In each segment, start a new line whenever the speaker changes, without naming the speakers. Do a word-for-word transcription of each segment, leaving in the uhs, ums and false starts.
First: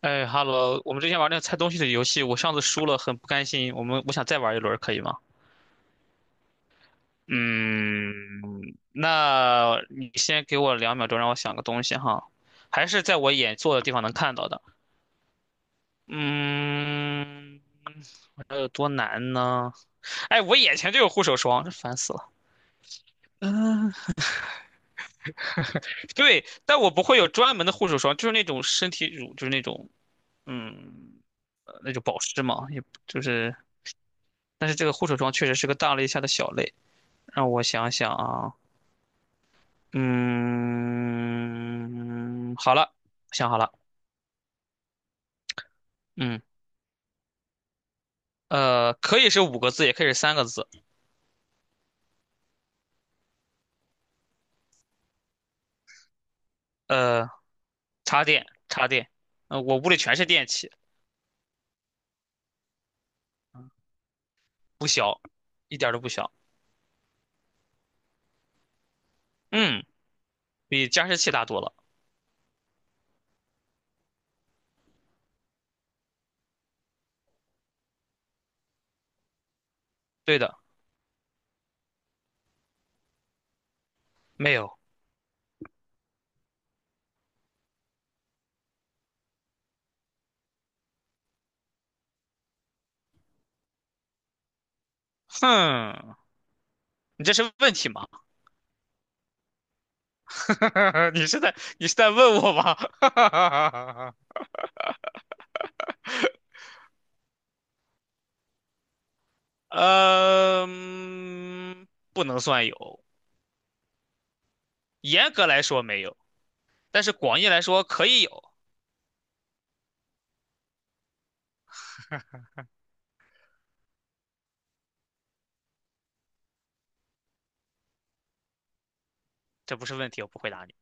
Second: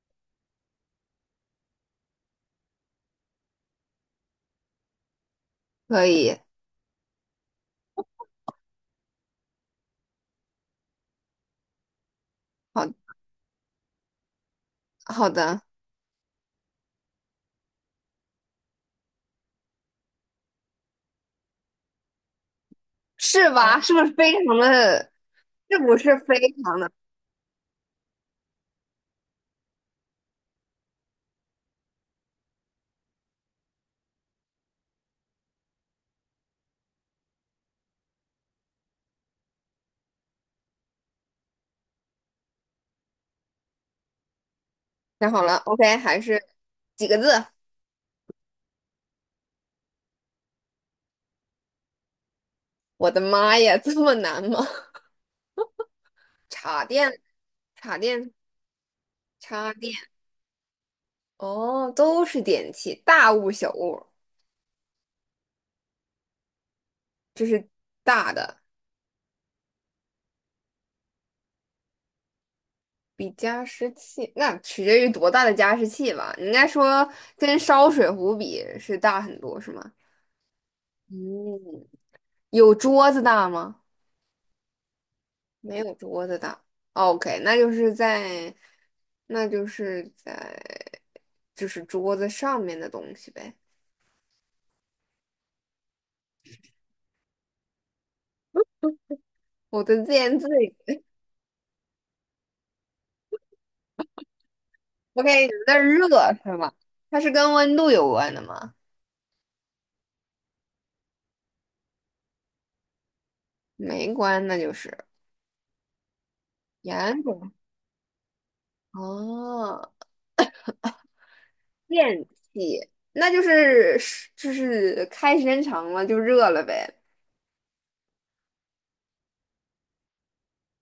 哎哈喽，我们之前玩那个猜东西的游戏，我上次输了，很不甘心。我们我想再玩一轮，可以吗？
可以，
嗯，那你先给我两秒钟，让我想个东西哈，还是
好
在我眼坐的地方能看到的。
好的，
嗯，这有多难呢？哎，我眼前就有护手霜，这烦死了。
是吧？是
嗯，
不是非常的？是不 是非
对，
常
但
的？
我不会有专门的护手霜，就是那种身体乳，就是那种嗯，呃那种保湿嘛，也就是，但是这个护手霜确实是个大类下的小类。让我想想啊，嗯，好了，想好了。
太好了，OK，还
嗯，
是几个字？
呃，可以是五个字，也可以是三个字。
我的妈呀，这么难吗？插电，
呃，
插
插
电，
电，插电。呃，
插
我屋
电，
里全是电器，
哦，都是电器，大物小物，
不小，一点儿都不小。
就是大的，
嗯，比加湿器大多了，
比加湿器，那取决于多大的加湿器吧。应该说跟烧水壶比是大很多，是吗？
对的。
嗯，有桌子大吗？
没有。
没有桌子的。OK，那就是在，那就是在，就是桌子上面的东西呗。
哼，你这是问题吗？
我的自言自语
你是在你是在问我吗？
，OK，有点热是吗？它是跟温度有关的吗？
呃，嗯不能算有，
没关，那就是
严格来说没有，但是
盐
广义
种
来说可以有。
哦，电器，那就是是就是开时间长了就热了呗。
这不是问题，我不回答你。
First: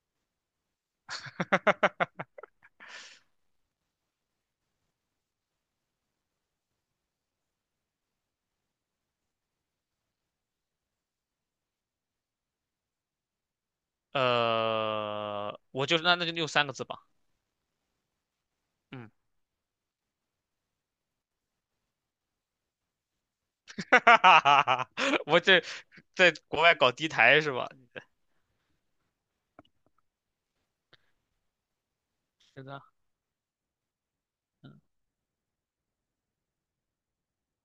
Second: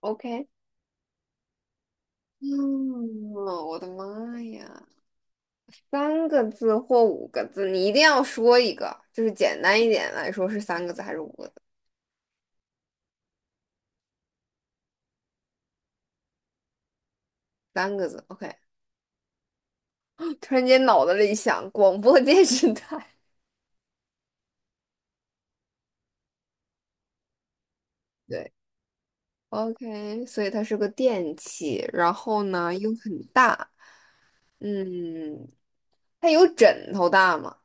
OK，嗯，我的妈呀！三个字或五个字，你一定要说一个，就是简单一点来说是三个字还是五个字？
呃，我就是那那就用三个字吧。
三个字，OK。
嗯，
突然间脑子里想，广播电视台，
我这在国外搞低台是吧？
对，OK，所以它是个电器，然后
是
呢
的。
又很大，
嗯，
嗯，它有枕头大吗？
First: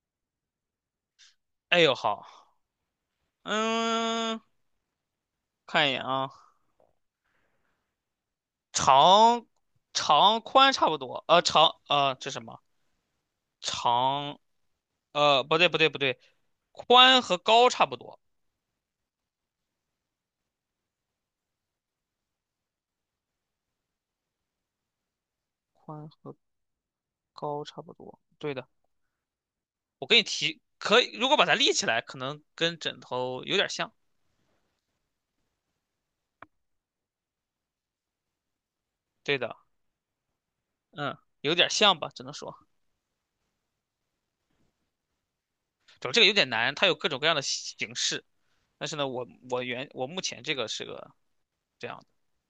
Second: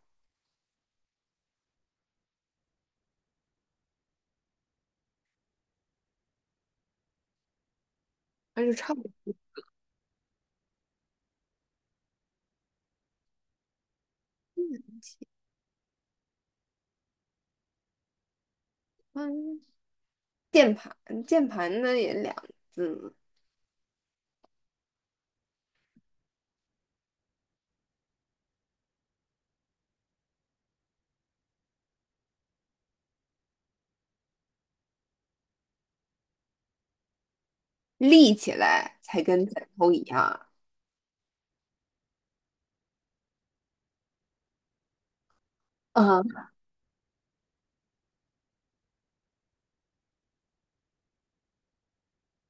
哎呦好，嗯，看一眼啊。
那就差不多。
长长宽差不多，呃长呃这什么，长呃不对不对不对，宽和高差不多，
嗯，键盘，键盘呢也两字，
宽和高差不多，对的。我给你提，可以，如果把它立起来，可能跟枕头有点像，
立起来才
对
跟
的。
枕头一样，
嗯，有点像吧，只能说。主要这
嗯，
个有点难，它有各种各样的形式。但是呢，我我原我目前这个是个这样的。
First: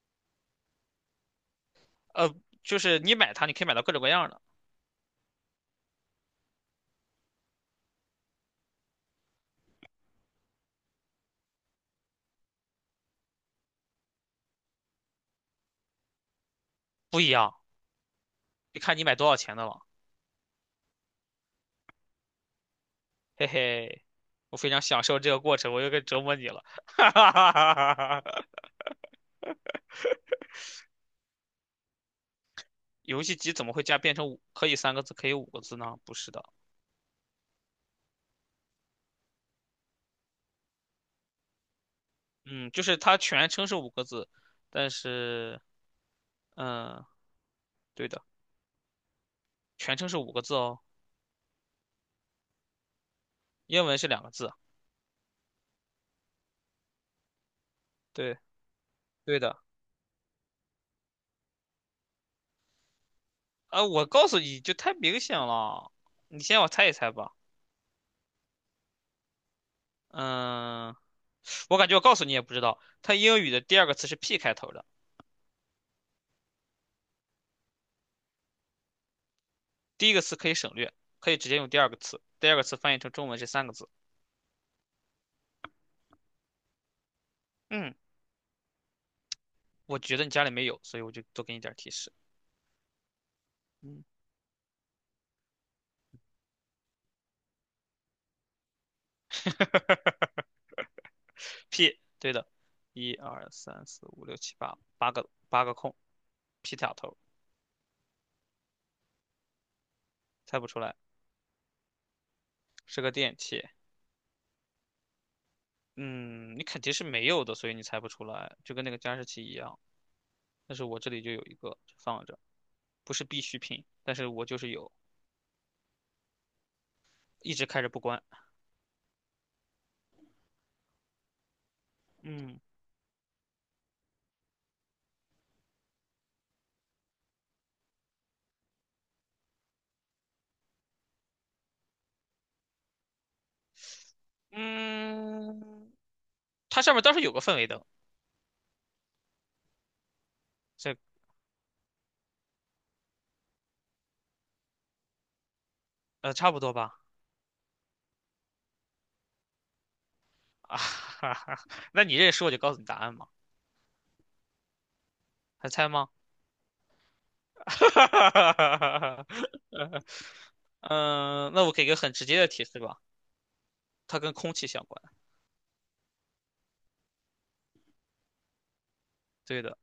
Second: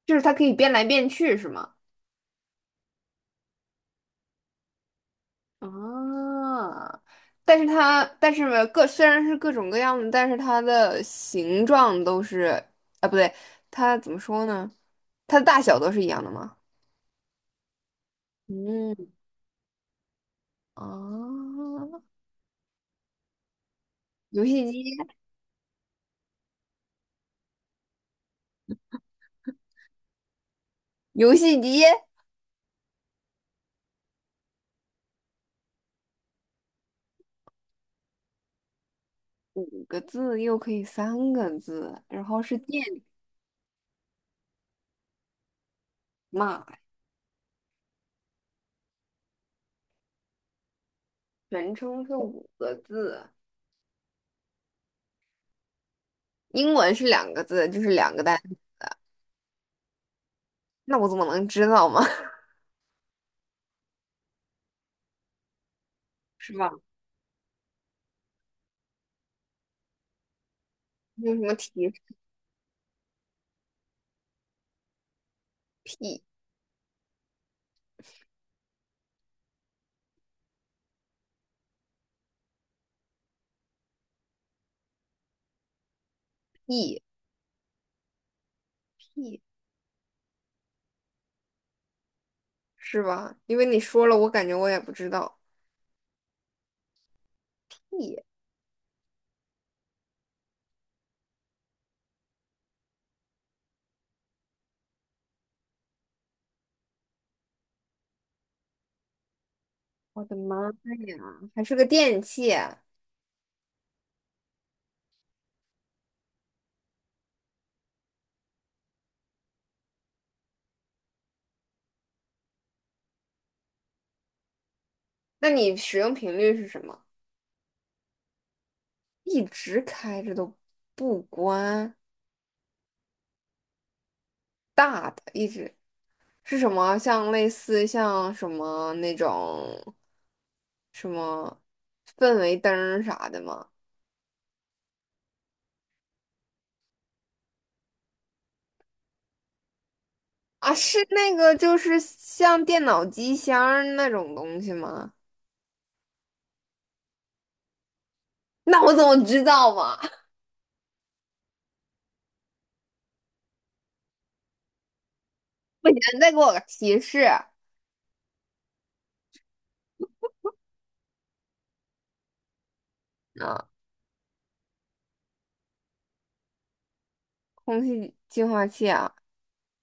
就是它可以变来变去，是吗？
呃，就是你买它，你可以买到各种各样的。
啊，但是它，但是各虽然是各种各样的，但是它的形状都是，啊，不对，它怎么说呢？它的大小都是一样的吗？
不一样，你看你
嗯，
买多少钱的了，
啊，
嘿嘿。
游
我
戏
非常享
机，
受这个过程，我又该折磨你了，哈哈哈哈哈哈！
游戏机，
游戏机怎么会加变成五可以三个字，可以五个字呢？不是的。
五个字又可以三个字，然后是
嗯，
电
就是它全称是五个字，但是，
嘛，
嗯，对的，全称是五个字哦，
全称是五个字，
英文是两个字啊，
英文是两个字，就是两个
对
单，
对的。
那我怎么能知道嘛？
呃，我告诉你就太明显了，你
是
先让我
吧？
猜一猜吧。嗯，
那有什么
我感
提
觉我告诉你也不知道，它英语的第二个词是 P 开头的，
P
第一个词可以省略，可以直接用第二个词，第二个词翻译成中文是三个字。
E
嗯，
P？
我觉得你家里没有，所以我就多给你点儿提示。
是吧？因为你
嗯
说了，我感觉我也不知道。咦，
，P,对的。一二三四五六七八，八个八个空，P 打头，
我的
猜
妈
不
呀，
出来，
还是个电器啊
是个电器。嗯，你肯定是没有的，所以你猜不出来，就跟那个加湿器一样。但是我这里就有一个放着，不是必需品，但是我就是有，
那你使用频率是什么？
一直开着不关。
一直开着都不关，
嗯
大的一直是什么？像类似像什么那种什么氛围灯儿啥的吗？
嗯，它上面倒是有个氛围灯，
啊，是
这
那个就是像电脑机箱儿那种东西吗？
呃差不多吧。
那我怎么知道嘛？
啊哈哈，那你认识我就告诉你答案嘛，还
不
猜
行，
吗？
你再给我个提示啊！
哈哈哈哈哈。嗯，那我给个很直接的提示吧，它跟空气相关。
空气净化器啊！
对的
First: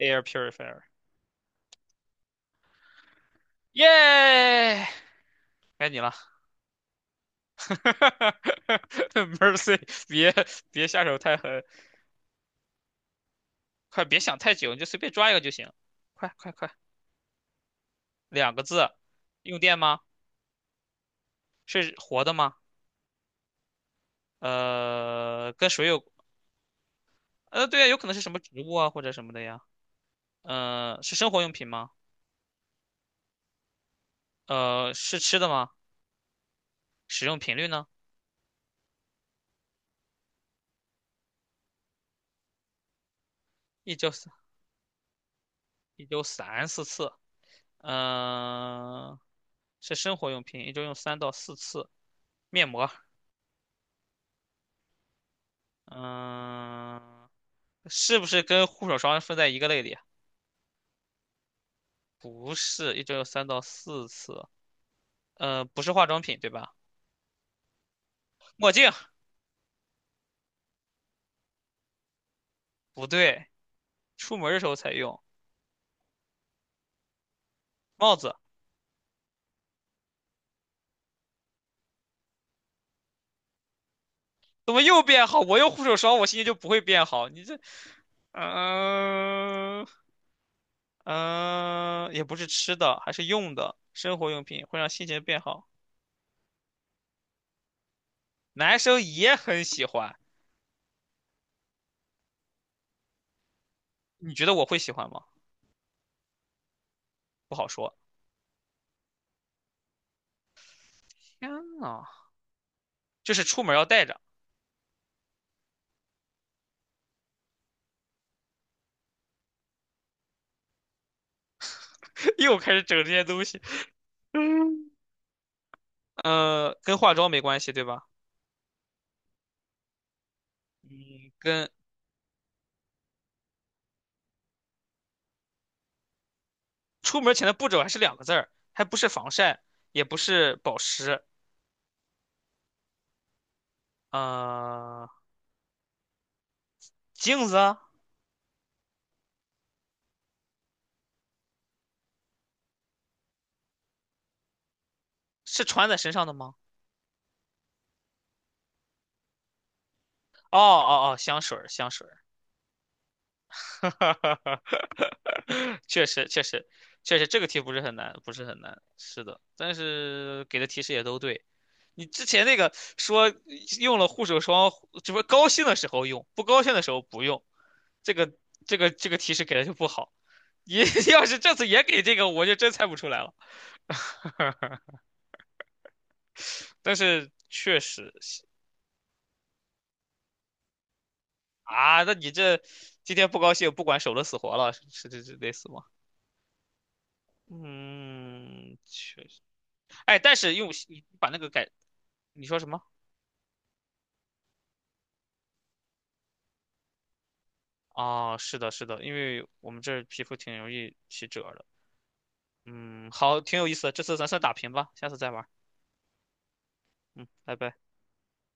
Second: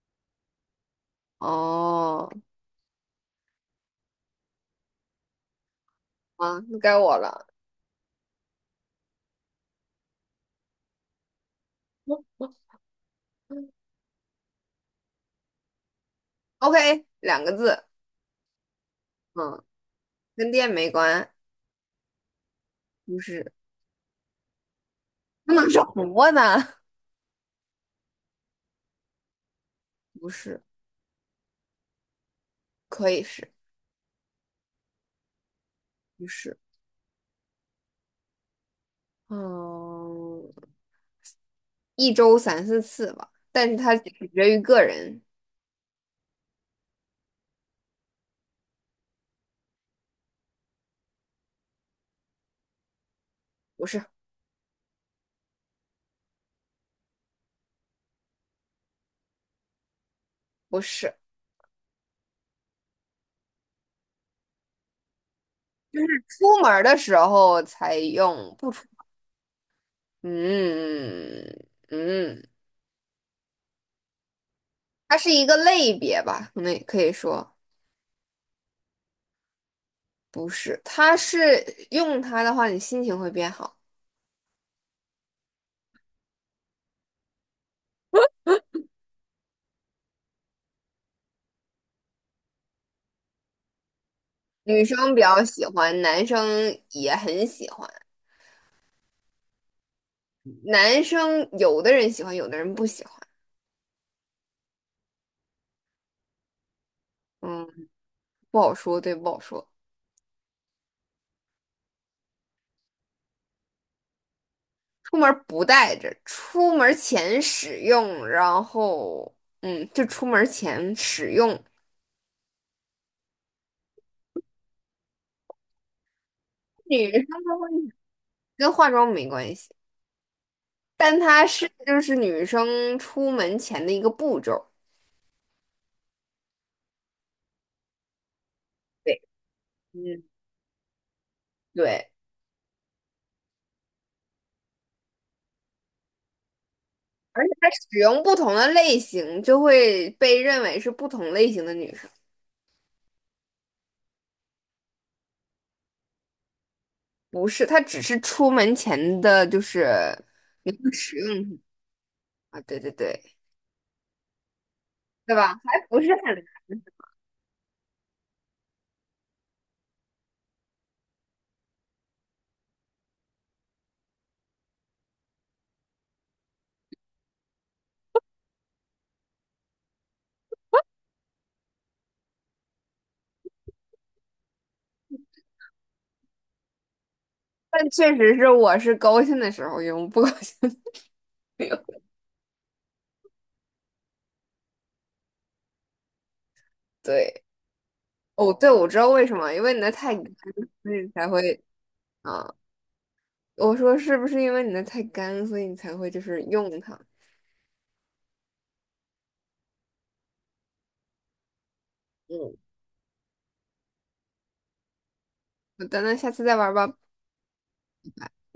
，air purifier。
哦，
耶，该你了
啊，那该我了。
，Mercy,别别下手太狠。快别想太久，你就随便抓一个就行。快快快，
OK，两个字，
两个字，用
嗯，
电吗？
跟电没关，
是活的吗？
不是，不
呃，
能
跟
是
水有，
活的，
呃，对啊，有可能是什么植物啊或者什么的呀。
不是，
呃，是生活用品吗？
可以是，
呃，是吃的吗？
不是，
使用频率呢？
嗯，一周三四次吧，但是
一
它
周
取
三
决于个人，
一周三四次。嗯、是生活用品，一周用三到四次。面膜。
不是，
嗯、是不是跟护手霜分在一个类里啊？
不是，
不是，一周有三到四次。呃，不是化妆品，对
出门
吧？
儿的时候才用，不
墨
出，
镜，
嗯嗯，
不对，出门的时候才
它
用。
是一个类别吧，那可以说
帽子，
不是，它是用它的话，你心情会变好。
怎么又变好？我用护手霜，我心情就不会变好。你这，嗯、嗯、也不是吃的，还是用的，生活用品会
女
让心
生比
情变
较喜
好。
欢，男生也很喜欢。
男生也很喜欢，
男生有的人喜欢，有的人不喜欢。
你觉得我会喜欢吗？不
嗯，
好说。
不好说，对，不好说。
天呐，就是出门要带着。
出门不带着，出门前使用，然后，嗯，就出门前使用。
又开始整这些东西。嗯，呃，跟
女
化
生
妆没
的
关
话
系，对吧？
跟化妆没关系，但
嗯，
它
跟
是就是女生出门前的一个步骤。
出门前的步骤还是两个字儿，还不是
对，
防晒，也不
嗯，
是保湿，
对，
呃，
而
镜
且
子
它
啊，
使用不同的类型，就会被认为是不同类型的女生。
是穿在身上的吗？
不是，它只是出门前的，就是
哦
你会
哦
使
哦，香水
用
儿，香水儿，
它啊，对对对，对吧？还不
确
是
实确
很，
实确实，这个题不是很难，不是很难，是的，但是给的提示也都对。你之前那个说用了护手霜，只不过高兴的时候用，不高兴的时候不用，这个这个这个提示给的就不好。你 要是这次也给这个，我就真猜不出来了。但是确
但
实
确实是我是高兴的时候用，不高兴的时候用。
啊，那你这今天不高兴，不管守了死活了，是是这这类似吗？
对，哦，对，
嗯，
我知道为
确
什
实。
么，因为你的太
哎，
干，
但是用
所以
你
你才
把那个
会
改，你
啊。
说什么？
我说是不是因为你的太干，所以你才会就是用它？
啊，是的，是的，因为我们这儿皮肤挺容易起褶儿的。
嗯，
嗯，好，挺有意思的，这次咱算打平吧，下次再玩儿。
好的，那下次再玩吧。
嗯，拜拜。